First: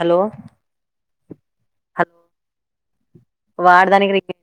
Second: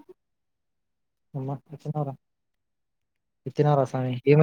Hello ఏం ఎట్లున్నావ్ రా వాడదానికి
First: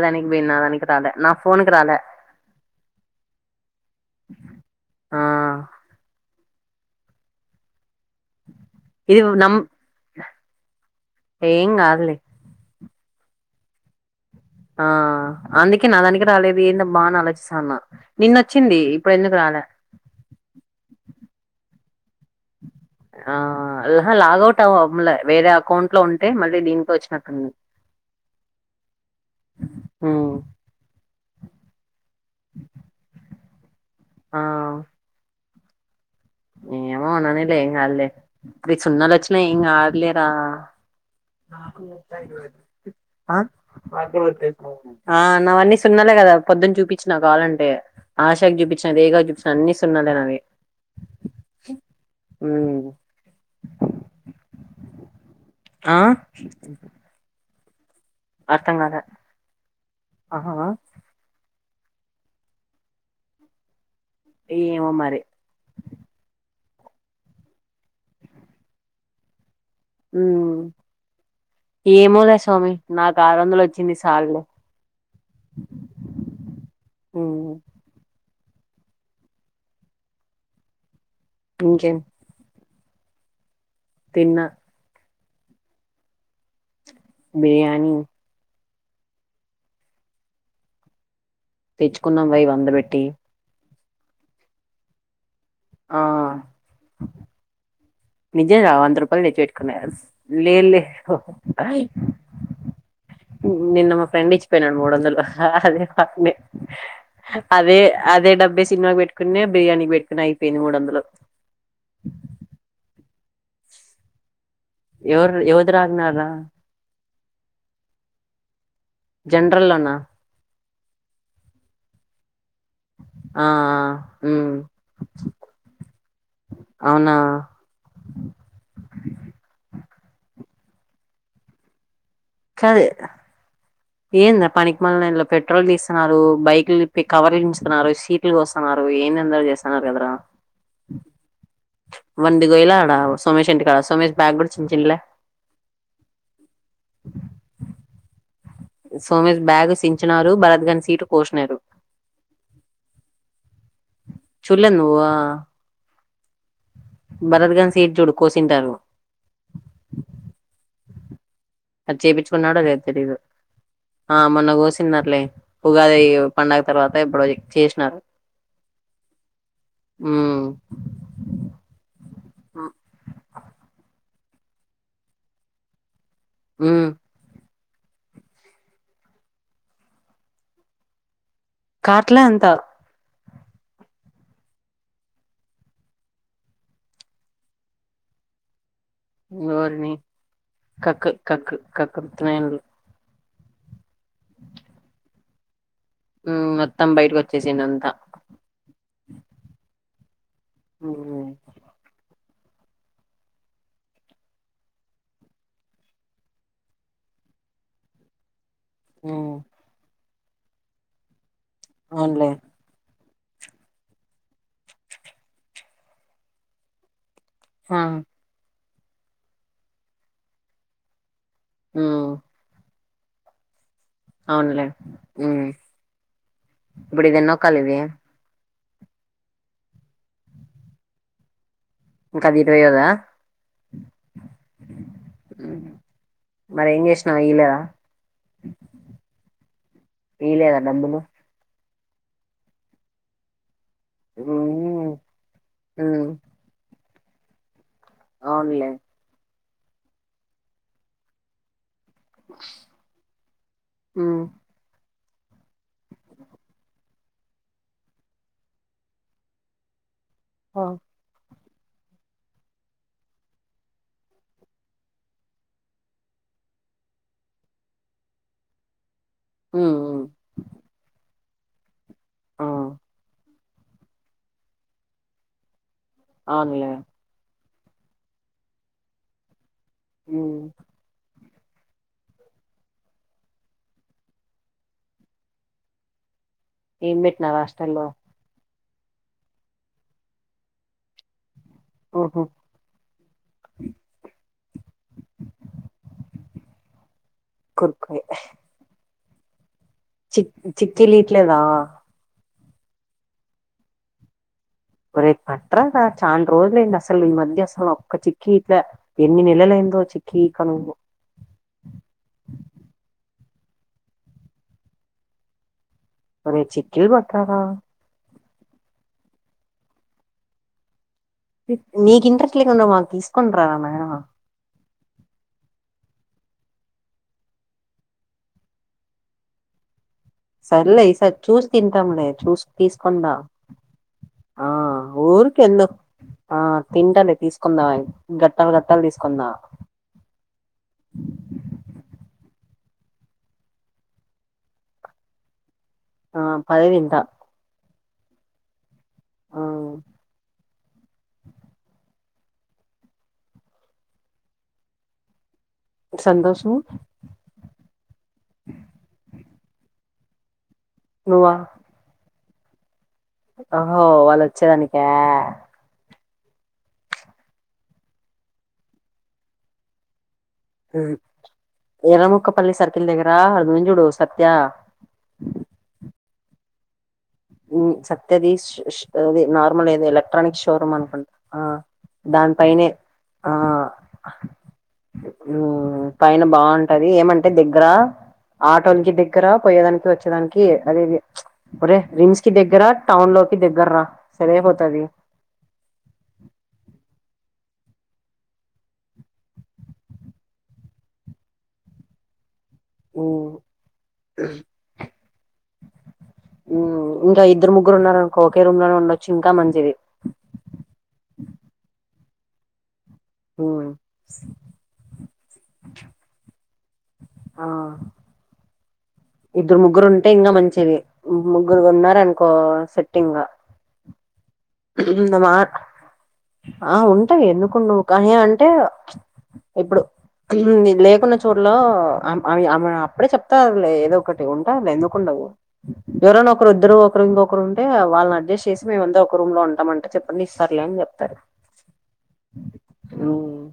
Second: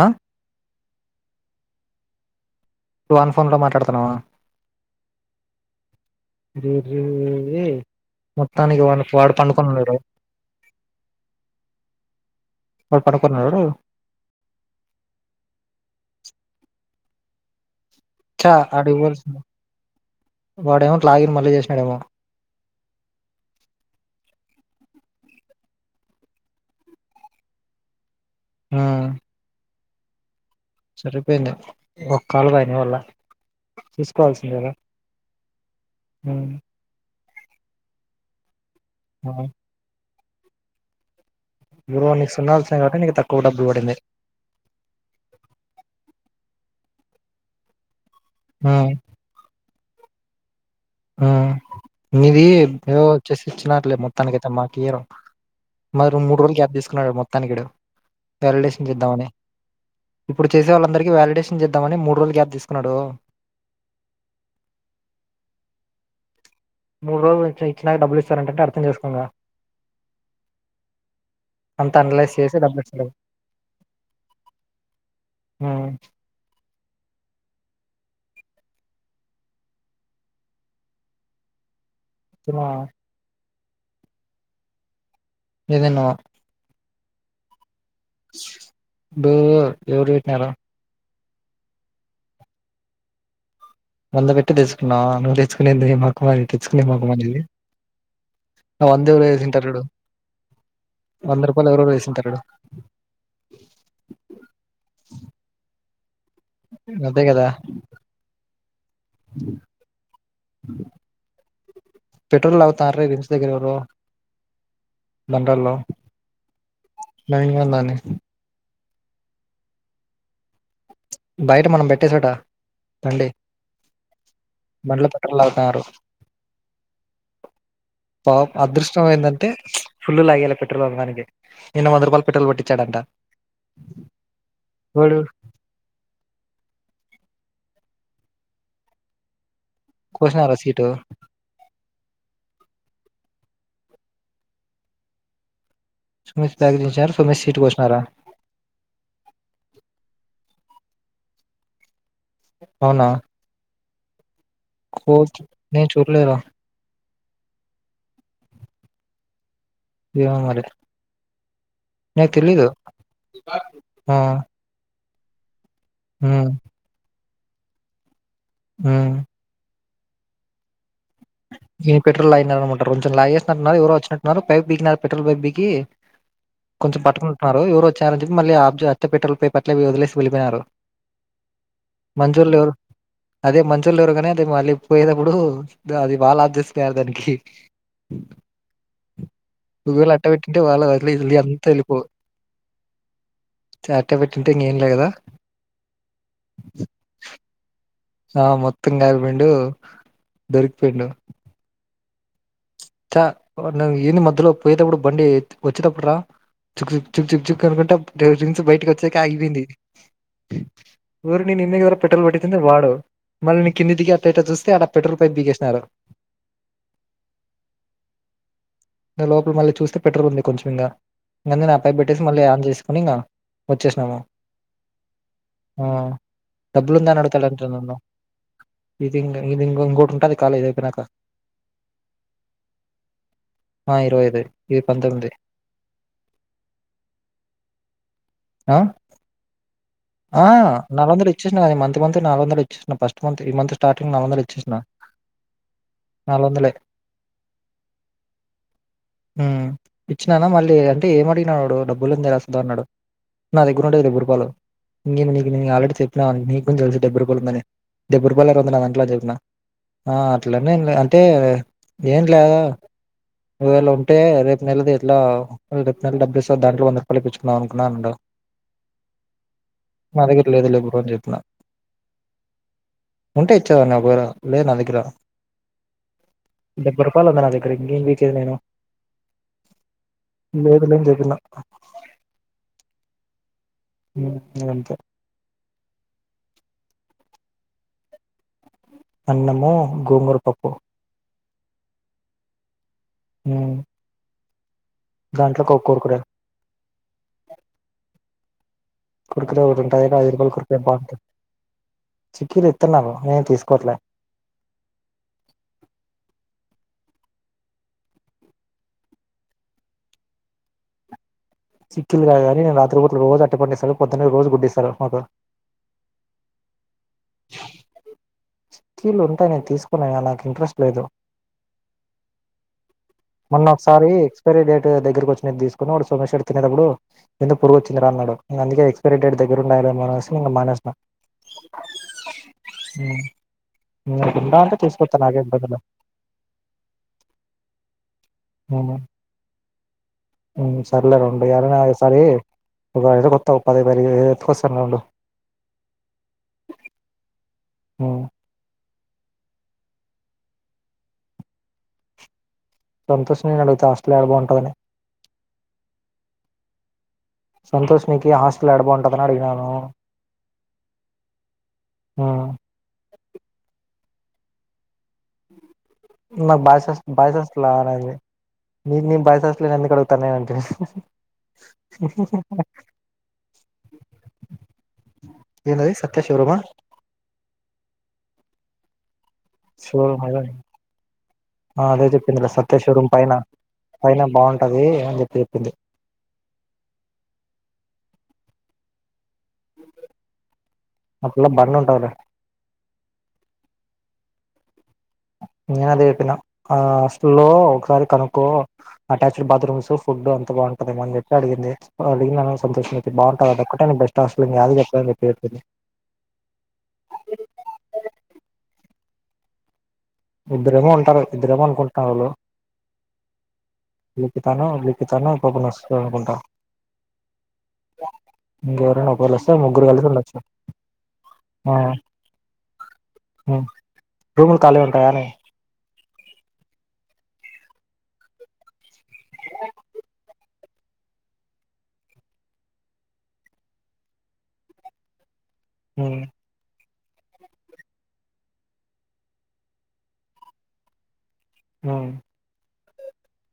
ఆ భిన్న దానికి రాలె నా ఫోన్ కి రాలె నువ్వు వన్ ఫోన్ లో మాట్లాడుతున్నావా ఆ [unintelligible] మొత్తానికి వాడు ఇది వాడు నమ్ పండుకొనిన్నాడూ ఏం కాదులే వాడు పడుకున్నాడు ఆ అందుకే నా దానికి రాలేదు ఏందీ అబ్బ అని ఆలోచిస్తాన్న ఛ నిన్నొచ్చింది ఇప్పుడు ఎందుకు ఆడివ్వాల్సింది రాలే వాడేమో లాగిన్ మళ్ళీ చేశినాడేమో ఆ అహ లాగౌట్ అవ్ అవల వేరే అకౌంట్ లో ఉంటే మళ్ళీ దీంకి వచ్చినట్టుంది ఆ హ్మ్ సరిపోయింది ఒ కాళ్ళు కాయినయ్ వల్ల ఆ తీసుకోవాల్సింది గదా మ్ లె అల్లె ఏం కాదులే సున్నలొచ్చిన ఏం గాద్లేరా బ్రో నీకు సున్నా వచ్చినాయి కాబట్టి నీకు తక్కువ అహ్ డబ్బులు పడింది నావాన్ని సున్నాలే గద పొద్దున్ చూపిచిన కావాలంటే ఆశాకి ఉమ్ చూపిచిన రేఖకి చూపిచిన అన్ని సున్నాలే నావి మ్ మిది మ్మ్ ఏవో వచ్చేసి ఇచ్చినర్లే మొత్తానికైతే మాకియరు ఆ మరి మూడ్రోజు లు గ్యాప్ తీసుకున్నాడు మొత్తానికి ఇడు అర్థం వాలిడేషన్ కాలే చెద్దామని ఇప్పుడు ఆహా చేసే వాళ్ళందరికి వాలిడేషన్ న్ చేద్దామని మూడు రోజులు గ్యాప్ తీసుకున్నడు ఏమో మరి మూడు రోజులు ఇచ్చి ఇచ్చినాక డబ్బులు ఇస్తారంటంటే అర్థం చేసుకో ఇంగా మ్ అంత ఏమో అనలైజ్ లె చేసి స్వామి డబ్బులు ఇస్తారు నాకు ఆరు వందలు వచ్చింది సాల్లె మ్ ఉమ్ ఇంకేం తిన్నవా తిన్న ఎన్ దిన్నావా బిర్యానీ అబ్బో ఎవరు పెట్టినారు తెచ్చుకున్నాం వై వందబెట్టి వంద పెట్టి తెచ్చుకున్నావా నువ్వు తెచ్చుకునేది ఆ మొకమా ని తెచ్చుకునే మొకమా నీది నిజం రా వంద రూపాయిలు తెచ్చివెట్టుకున్న లే లే వంద రూపాయలు ఎవరెవరో వేసింటారు నిన్న మా ఫ్రెండ్ ఇచ్చిపోయినడు మూడోందలు అదే హక్ నె అదే కదా అదే అదే డబ్బే సినిమా పెట్టుకున్నె బిర్యానీ పెట్టుకున్న అయి ఇ మూడోందలు రె నిమ్స్ దెగ్గరెవరు ఎవరు ఎవద్రి రాన్నారా నవీన్ గాంది అన్నె జనరల్ల్లోనా బయట మనం బెట్టే సొటా బండి ఆ ఉమ్ బండ్ల పెట్రోల్ లాగుతాన్నారు అవునా పాప్ అదృష్టం ఏందంటే ఫుల్ల్ లాగేయాలి పెట్రోల్ కొట్టడానికి నిన్న వంద రూపాయల్ పెట్రోల్ కొట్టిచాడంట ఏందా పనికి మలిన్ దంట్ల పెట్రోల్ తీస్తున్నారు బైక్లు ఇప్పి కవర్లు చించుతున్నారు సీట్లు కొస్తున్నారు ఏందేందో చేస్ కోసినారా సీటు మంది గొయ్లె ఆడా సోమేశ్ ఇంటి కాడా సోమేశ్ బ్యాగ్ గూడా చించిండ్లే సుమేష్ బ్యాగ్ తీసినారు సుమేష్ సీటు కోసినారా సోమేశ్ బ్యాగు సించినారు బరత్గాని సీటు కోశినారు అవునా చుల్లెద్ నువ్వ కోచ్ నేను చూడలేరా భరత్ గాని సీట్ చూడు కోసింటారు ఏమో మరి అది చేపిచుకున్నాడొ లేదో తెలీదు ఆ మొన్న కోసిన్నారులె ఉగాది ఉమ్ పండగ తర్వాత ఎప్పుడొ చేశినారు హ్మ్ మ్ ని పెట్రోల్ లాగినరానమాట కొంచెం లాగేసినట్టున్నారు ఎవరొ వచ్చినట్టున్నారు పైప్ పికినారు పెట్రోల్ పైప్ బికీ మ్మ్ కొంచం పటుకున్ న్నరు ఎవరొ ఒచ్చారని చెప్పి మళ్ళీ ఆఫ్ చెయ్ పెట్రోల్ పైప్ అట్లనే వదిలేసి వెళిపోయినారు కాట్లా అంత అదే మంచొలెవరో గానీ అదె మళ్ళీ పోయేదప్పుడు అది వాళ్ళదురస్తారు దానికి ఓరిని ఒకవేళ అట్ట వెట్టుంటే వాళ్ళ కక్కు లి కక్కు అంత ఎళ్ళిపో కక్కుర్తినాయన్లు తె అట్టా వెట్టింటే ఇంగెం లే గదా మ్ మొత్తం బయటకు ఒచ్చేసిందంతా హ మొత్తం గాల్పెండు దొరికి పోయిండు మ్మ్ ఛ ను ఏంది మధ్యలో పోయేటప్పుడు బండి త్ వచ్చేటప్పుడు రా చుక్ చుక్ చుక్ చుక్ చుక్ కనుకుంటా డ్రైవింగ్ చ్ బయటికి వచ్చాక మ్మ్ ఆగిపోయింది ఓరిని నిన్నె గదర పెట్రోల్ అవునులే బట్టించింది వాడు మళ్ళీ నీ కింది దిగీ అటెటో చూస్తే అడ పెట్రోల్ పైపు పికేసినారు హా లోపల మళ్ళీ చూస్తే పెట్రోల్ ఉంది కొంచెం ఇంగా నన్నే నా పైప్ మ్మ్ పెట్టేసి మళ్ళీ ఆన్ చేస్ పోనింగా వచ్చేసినాము అవునులే మ్మ్ ఆహ్ డబ్బులు ఇప్పుడు ఉందా ఇది అని ఎన్నో కాల్ అడుతాలంట ఇది నన్ను ఇది ఇంగ్ ఇది ఇంగొ ఇంకోటి ఉంటది కాలేజ్ ఐపోయినాక ఇంకా అది ఇరవైయోదా ఆ ఇరవైదె ఐదు పంతొమ్మిది మరెం చేశినావ్ ఇయ్యలేదా అహ్ ఇయ్యలేదా ఆహ్ డబ్బులు నాలుగొందలు ఇచ్చేశినా నాదీ మన్ ప్రతి మంత్ నాలుగొందలు ఇచ్చేశిన ఫస్ట్ మంత్ ఈ మంత్ స్టార్టింగ్ నాలుగొందలు ఇచ్చేశిన మ్మ్ నాలుగుగొందలే ఆవున్లే మ్ ఇచ్చినానా మళ్ళీ అంటే ఏమడిగినాడు డబ్బులందా రాసుదా అన్నడు నా దెగ్గరుంటయ్ డెబ్భై మ్మ్ రుపాయిలు ఇంకేమి నీకి నేను ఆల్రెడీ చెప్పినా నీకు గూడ తెలుసు డెబ్భై రూపాయలు ఉందని డెబ్భై రూపాయలన్నర నాదంట్ల అని జేప్పిన ఆహ్ అట్లనే ఎన్లె అంటే ఏం ల ఒకవేళ ఉంటే రేపు నెలది ఎట్లా రేపు నెల డబ్బిస్తా దాంట్లో వంద రూపాయలు ఇప్పిచుకుందాం అనుకు న్నపుడు మ్మ్ మ్మ్ మా దగ్గర లేదు లే బ్రో అని జేప్పినా ఆ ఉంటే ఇచ్చేదన్న వేరు లేదు నా దెగ్గర అవునులే డెబ్బై రూపాయలు ఉందనా రింగింగేచేదనెను పోతలే అని జెప్పినా మ్ అదంతే ఏం పెట్నారు హాస్టల్ ల్లొ అన్నము గోంగూరపప్పు ఒహో మ్ గంట్లకో కోరుకురే కురుకురే కురే తింటారు చి ఐదు రూపాయిల కురుకురే చిక్కీలు బావుంటది ఇట్లేదా చిక్కిలు ఇతన్నారు నేను తీసుకోట్లే ఒరేయ్ పట్ట్ర్ ర్ద చాన్ రోజులైంది అసలు ఈ మధ్య అసలు ఒక్క చిక్కి ఇట్ల ఎన్ని నెలలై దొ చిక్కిక నువ్వు చిక్కిలు కాదు గనీ నేను రాత్రిపుటలు రోజు అర్టి పండిస్తాడు పొద్దున్నె రోజు గుడ్డిస్తాడు మాకు ఒరేయ్ చిక్కి బట్రారా చిక్కిలుంటయ్ నేను తీసుకున్నా గని నాకు ఇంట్రెస్ట్ లేదు హుమ్ నీక్ ఇంట్రెస్ట్ లేకుండ మాక్ తీసుకొని మొన్న రానా ఒకసారి ఎక్స్పైరీ డేట్ దగ్గరకు వచ్చి నేను తీసుకున్నాడు సోమేశ్వర్ తినెటప్పుడు ఎందుక్ పురుగొచ్చిందిరా అన్నాడు. ఇంగ అందుకె ఎక్స్పైరీ డేట్ దగ్గర ఉండాలె సర్లే ఈ సారి చూసి తింటాం లే చూస్ తీసుకుందా నాకు ఆ ఉందా అంటే తీసుకొత్తా నాకేం ఊర్కేళ్ళు ఇబ్బంది లే ఆ తింటలే తీసుకుందాం గట్ ట్టల్ గట్టల్ హ్మ్ తీసుకున్నా ఒకైదు వాత పది పదిహైదు ఎకొస్తానుండు ఆ పైదింట ఆ ఆ సంతోష్ నే అడుగుతా హాస్ట్లా ఆడ బాగుంటదని సంతోషము సంతోష్ నీకి హాస్టలాడ బావుంటదని అడిగినాను నువ్వా? ఆ ఒహో వాళ్ళొచ్చేదానికా? నాకు బాయ్స్ హాస్ బాయ్స్ హాస్ట్లా నాది మీ మీ బాయ్స్ హాస్ట్లనే ఎందుకు అడుగుత్ కన్నేయంటె హు హు హు ఎర్రముక్కపల్లి సర్కిల్ దగ్గర అడుంది చూడు సత్య కే గాయ్స్ సత్యా షోరూమ మ్ సత్య దీష్ ఉష్ అదె నార్మల్ ఏదో షోరూమ్ ఎలక్ట్రానిక్ అదే షోరూమ్ అనుకుంట ఆ అదే చెప్పిందిలే దానిపైనే సత్య షోరూమ్ పైన ఆ పైన బాగుంటది అని చెప్పి చెప్పింది ఉమ్మ్ పైన బావుంటది ఏ మంటె దగ్గరా ఆటోన్కి దగ్గర పోయేదానికి వచ్చేదానికి అదెదె ఆ పిల్ల చుప్ బండి అదే ఉంటదిలే నిమ్స్ కి దెగ్గర టౌన్ లోకి దెగ్గర్ర సరైపోతది. అ నేను అదే చెప్పిన ఆ హాస్టల్లో ఒకసారి కనుక్కో అటాచ్డ్ బాత్రూమ్స్, ఫుడ్ అంత బా అంటదేమో అని జెప్పి అడిగింది. ఆ లిమా వాయిస్ [unintelligible] సంతోష్ నాతో బాగుంట అదొక్కటె నే బెస్ట్ ఆప్షన్ గాదు చెప్పా అని జెప్పి చెప్పింది. ఉమ్ ఇంక ఇద్దరు ముగ్గురు ఉన్నారన్కో ఒకే రూమ్ లోనే ఉండొచ్చు ఇంకా మంచిది ఇద్దరేమో ఉంటరు ఇద్దరేమో అనుకొని కాలో [unintelligible] దీపికా నో రితికా నో ఇంకొకరు అస్తరనుకుంట ఆ ఇంకెవరైనా ఒకవేళ వస్తే ఇద్దరు ముగ్గురు కలిసి ముగ్గురుంటె ఇంగా ఉండొచ్చు మంచిది ముగ్గురుగున్నారన్కో సెట్ ఇంగ ఉమ్ రూము కాలిగుంట ఇంగొ మా ఆ ఉంటయి ఎందుకుండవు కానీ అంటే చుప్ ఇప్పుడు మేం లేకున్న చుడ్లో అం అం ఆమే అప్పుడే చెప్తారు లే ఏదో ఒక్ ఒకటి ఉంటాంది ఎందుకుండవు ఉమ్ ఎవరైనా ఒకరిద్దరూ ఒకరింగొకరుంటే వాళ్ళన్నడ్జెస్ట్ చేసి మేముమంతా ఒక రూమ్ లో ఉంటామంటే చెప్పండి ఇస్తారులే అని చెప్తరు. ఆ ఉమ్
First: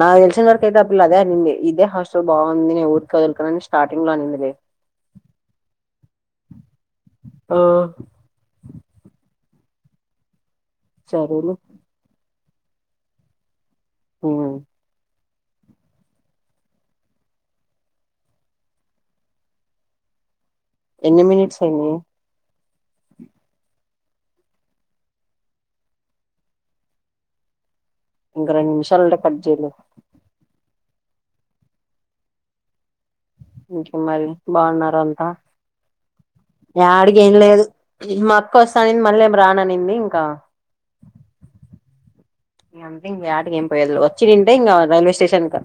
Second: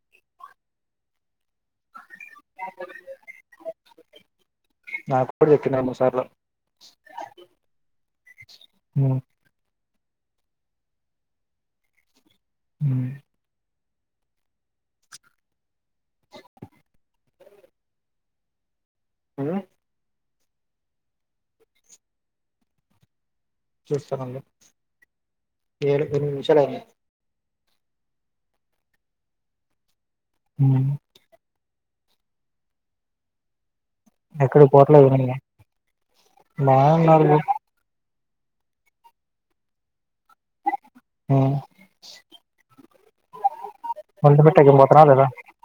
నాకు తెల్సిన వరకైతే ఆ పిల్లా అదే అనింది ఇదే హాస్ట్ సో బాగుంది ఊర్కే ఇర్కరనష్ నాకు కూడా తిన్న రెండు, మూడు సార్లు ఆ చబోడు ఉమ్మ్ ఉమ్ ఏ ఎన్ని మినిట్స్ ఐంది చూస్తాన ఉండు ఏడు, ఎన్మిది నిమిషాలు ఐంది ఇంగ రెం నిమిషాలుంటే కట్ జేయలొ ఉమ్ ఇంకేంమరి ఎక్కడ పోట్లే బాగున్నారంతా ఏమైంది బాగున్నారు యాడికేంలేదు ఉమా కొస్సానింది మళ్ళేం రాననింది ఇంకా హు ఇగంతిం యాటికేం పోయేట్లో వచ్చిండుంటే ఒంటిమిట్టకి ఇంకా పోతున్నావా రైల్వే లేదా స్టేషన్ క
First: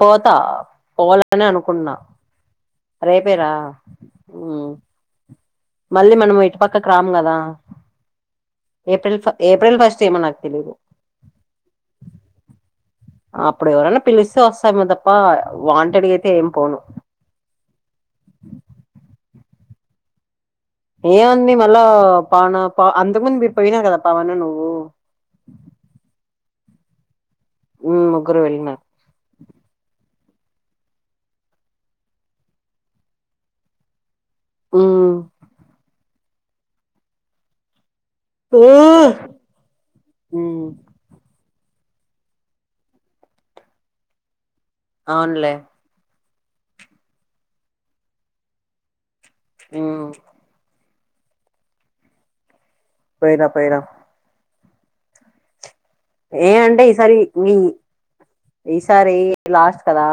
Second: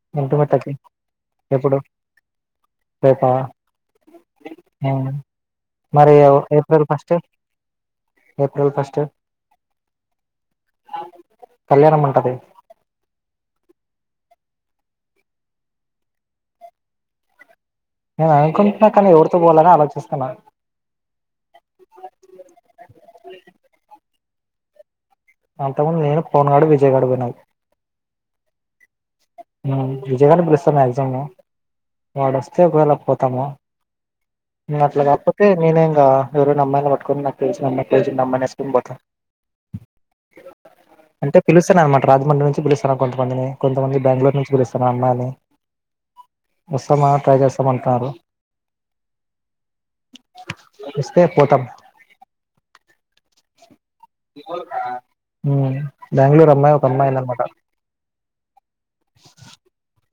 పోతా ఒంటిమిట్టకి పోవాలనే ఎప్పుడు అనుకున్నా రేపా రేపే రా ఉమ్ మరి మళ్ళీ మనము ఇటు ఏప్రిల్ పక్కకు రామ్ ఫస్ట్ గదా ఏప్రిల్ ఫ ఏప్రిల్ ఫస్ట్ ఏమో నాక్ తెలీదు. కళ్యాణం ఉంటది అప్పుడు ఎవరైనా పిలిస్తే వొస్తాం గదప్ప వాంటెడ్ గ అయితే ఏం పోను నేను అనుకుంట్నా కానీ ఎవరితో పోవాలని ఆలోచిస్తున్నా. ఏముంది మళ్ళా పవన ప అంతకు ముందు మీరు పోయినర్ గదా పవన నువ్వు జయగడుగునవ్ ఉ ముగ్గురు వెళ్ళిన ఉమ్ విజయ్ గాన్ని పిలుస్తా మాక్సిమము వాడొస్తే ఒకవేళ పోతాము. అట్లా కాకపోతే నేనే ఇంగ ఎవరైనా అమ్మాయిల్ని పట్టుకొని నాకు తెలిసిన అమ్మాయ్ తెలిసినమ్మైని ఏసుకుని పోతా అంటే పిలిస్ అనమాట రాజమండ్రి నుంచి పిలుస్తరు. కొంతమందిని కొంతమంది బెంగళూరు నుంచి పిలుస్తన అమ్మాయిల్ని అవునులే వస్తమా ట్రై చేస్తము అంటారు. మ్ ఇస్తే పోతాం పోయిరా పోయిరా ఉరికా ఉ ఏ అంటే ఈసారి మీ ఈసారి లాస్ట్ కదా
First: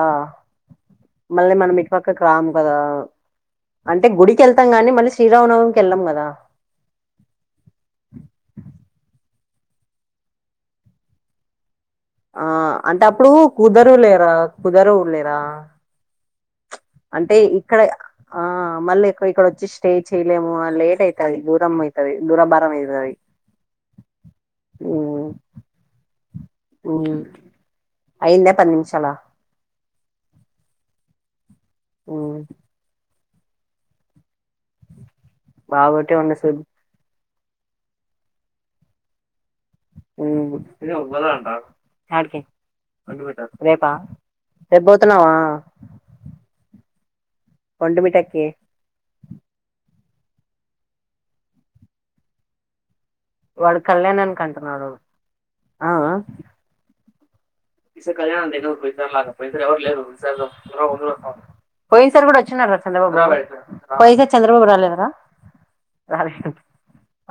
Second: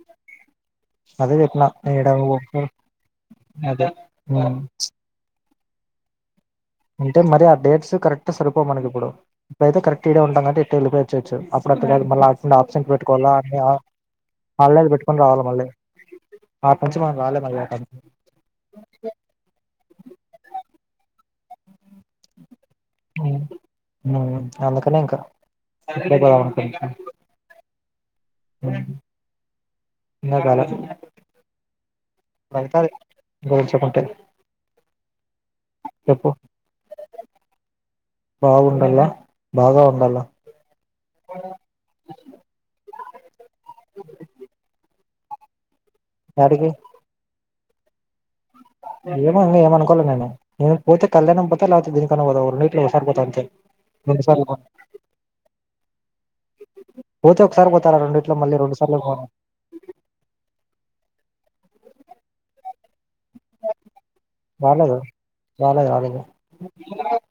అదే మళ్ళీ చెప్పిన మనం ఏడ ఇటుపక్క కి రాము కదా అదే అంటే గుడికి ఉమ్, ఎళ్తాం గాని, మళ్ళీ శ్రీరామనవమి కి వెళ్ళం గదా. అంటే మరి ఆ డేట్స్ కరెక్ట్ సరిపోవు మనకి ఇప్పుడు ఇప్పుడైతే కరెక్ట్ ఈడే ఉంటాం కాబట్టి ఇట్టే వెళ్ళిపోవొచ్చు. ప్పుడ [unintelligible] మళ్ళీ అ ఆ ఆబ్సెంట్ ఆబ్సెంట్ అంటే పెట్టుకోవాల్ల అప్పుడు అ కుదరు లేరా ఆన్లైన్ కుదరవు పెట్టుకొని లేరా రావాలి మళ్ళీ అటు నుంచి మనం అంటే రాలేము అయ్యా ఇక్కడ ఆ మళ్ళీ ఇక్కడ ఇక్కడ వొచ్చి స్టే చెయలేము లేట్ అయిత్ ది దూరం అయితది దూరం భారం మయితది అందుకనే ఇంకా రేపు బోదాం అనుకుంటున్న అయింద పది నిమిషాల ఇంగ కాలే ఉమ్ అయితది గోచుకుంటే బాగ పెట్టేవా మెసేజ్ బాగుండల్ల యాడికి రేపా రేపు పోతున్నావా యాడికి పండు మిఠాయ్ ఏమో ఇంగ ఏమనుకోలే నేను. నేను పోతే కళ్యాణం పోతా లేతే గురికి అన్న పోత ఓ రెండిట్లో పోతా అంతే వాడు కళ్యాణానికి అంటున్నాడు [unintelligible] పోతారా ఈసార్ రెండిట్లో కళ్యాణం మళ్ళీ [unintelligible] రెండు సార్లు పోయినసారి పోను లాగా పోయినసారి ఎవరు లేరు [unintelligible] పోయిన్ సార్ గూడ వొచ్చినర్రా చంద్ర బాబు పోయిన సారి చంద్రబాబు రాలేద రాలేదు రాలేదు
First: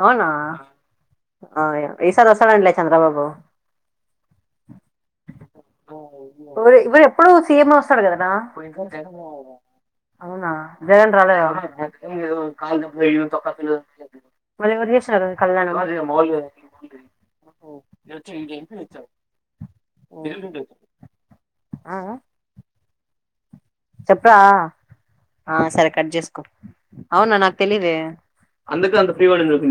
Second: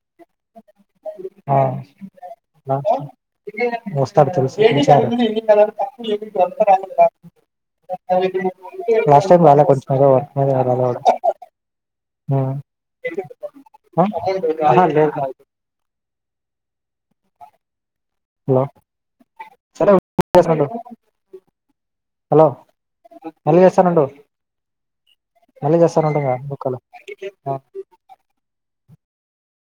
అవునా ఆ ఈసారి వొస్తాడ అంట్లే చంద్రబాబు వస్తాడు తెలుసు పిలిచారు ఇప్పుడ ఎప్పుడు సిఎం ఎ వొస్తాడు గదా రా లాస్ట్ టైం రాలే కొంచెం ఏదో వర్క్ మీద ఆ రాలే వాడు జగన్ రాలె ఆ ద మరి మరి ఆహా ఎవరు లేదు చేస్తున్నరు ఇప్పుడు పెల్లయినోళ్లు హలో [unintelligible] ఆ, హలో మళ్ళీ చేస్తాను ఉండు చెప్పరా ఆ సరే కట్ చేసుకో అవునా ఆ నాకు తెలిదే అందుకే అంత ఫ్రీగా ఉండదుచెపింది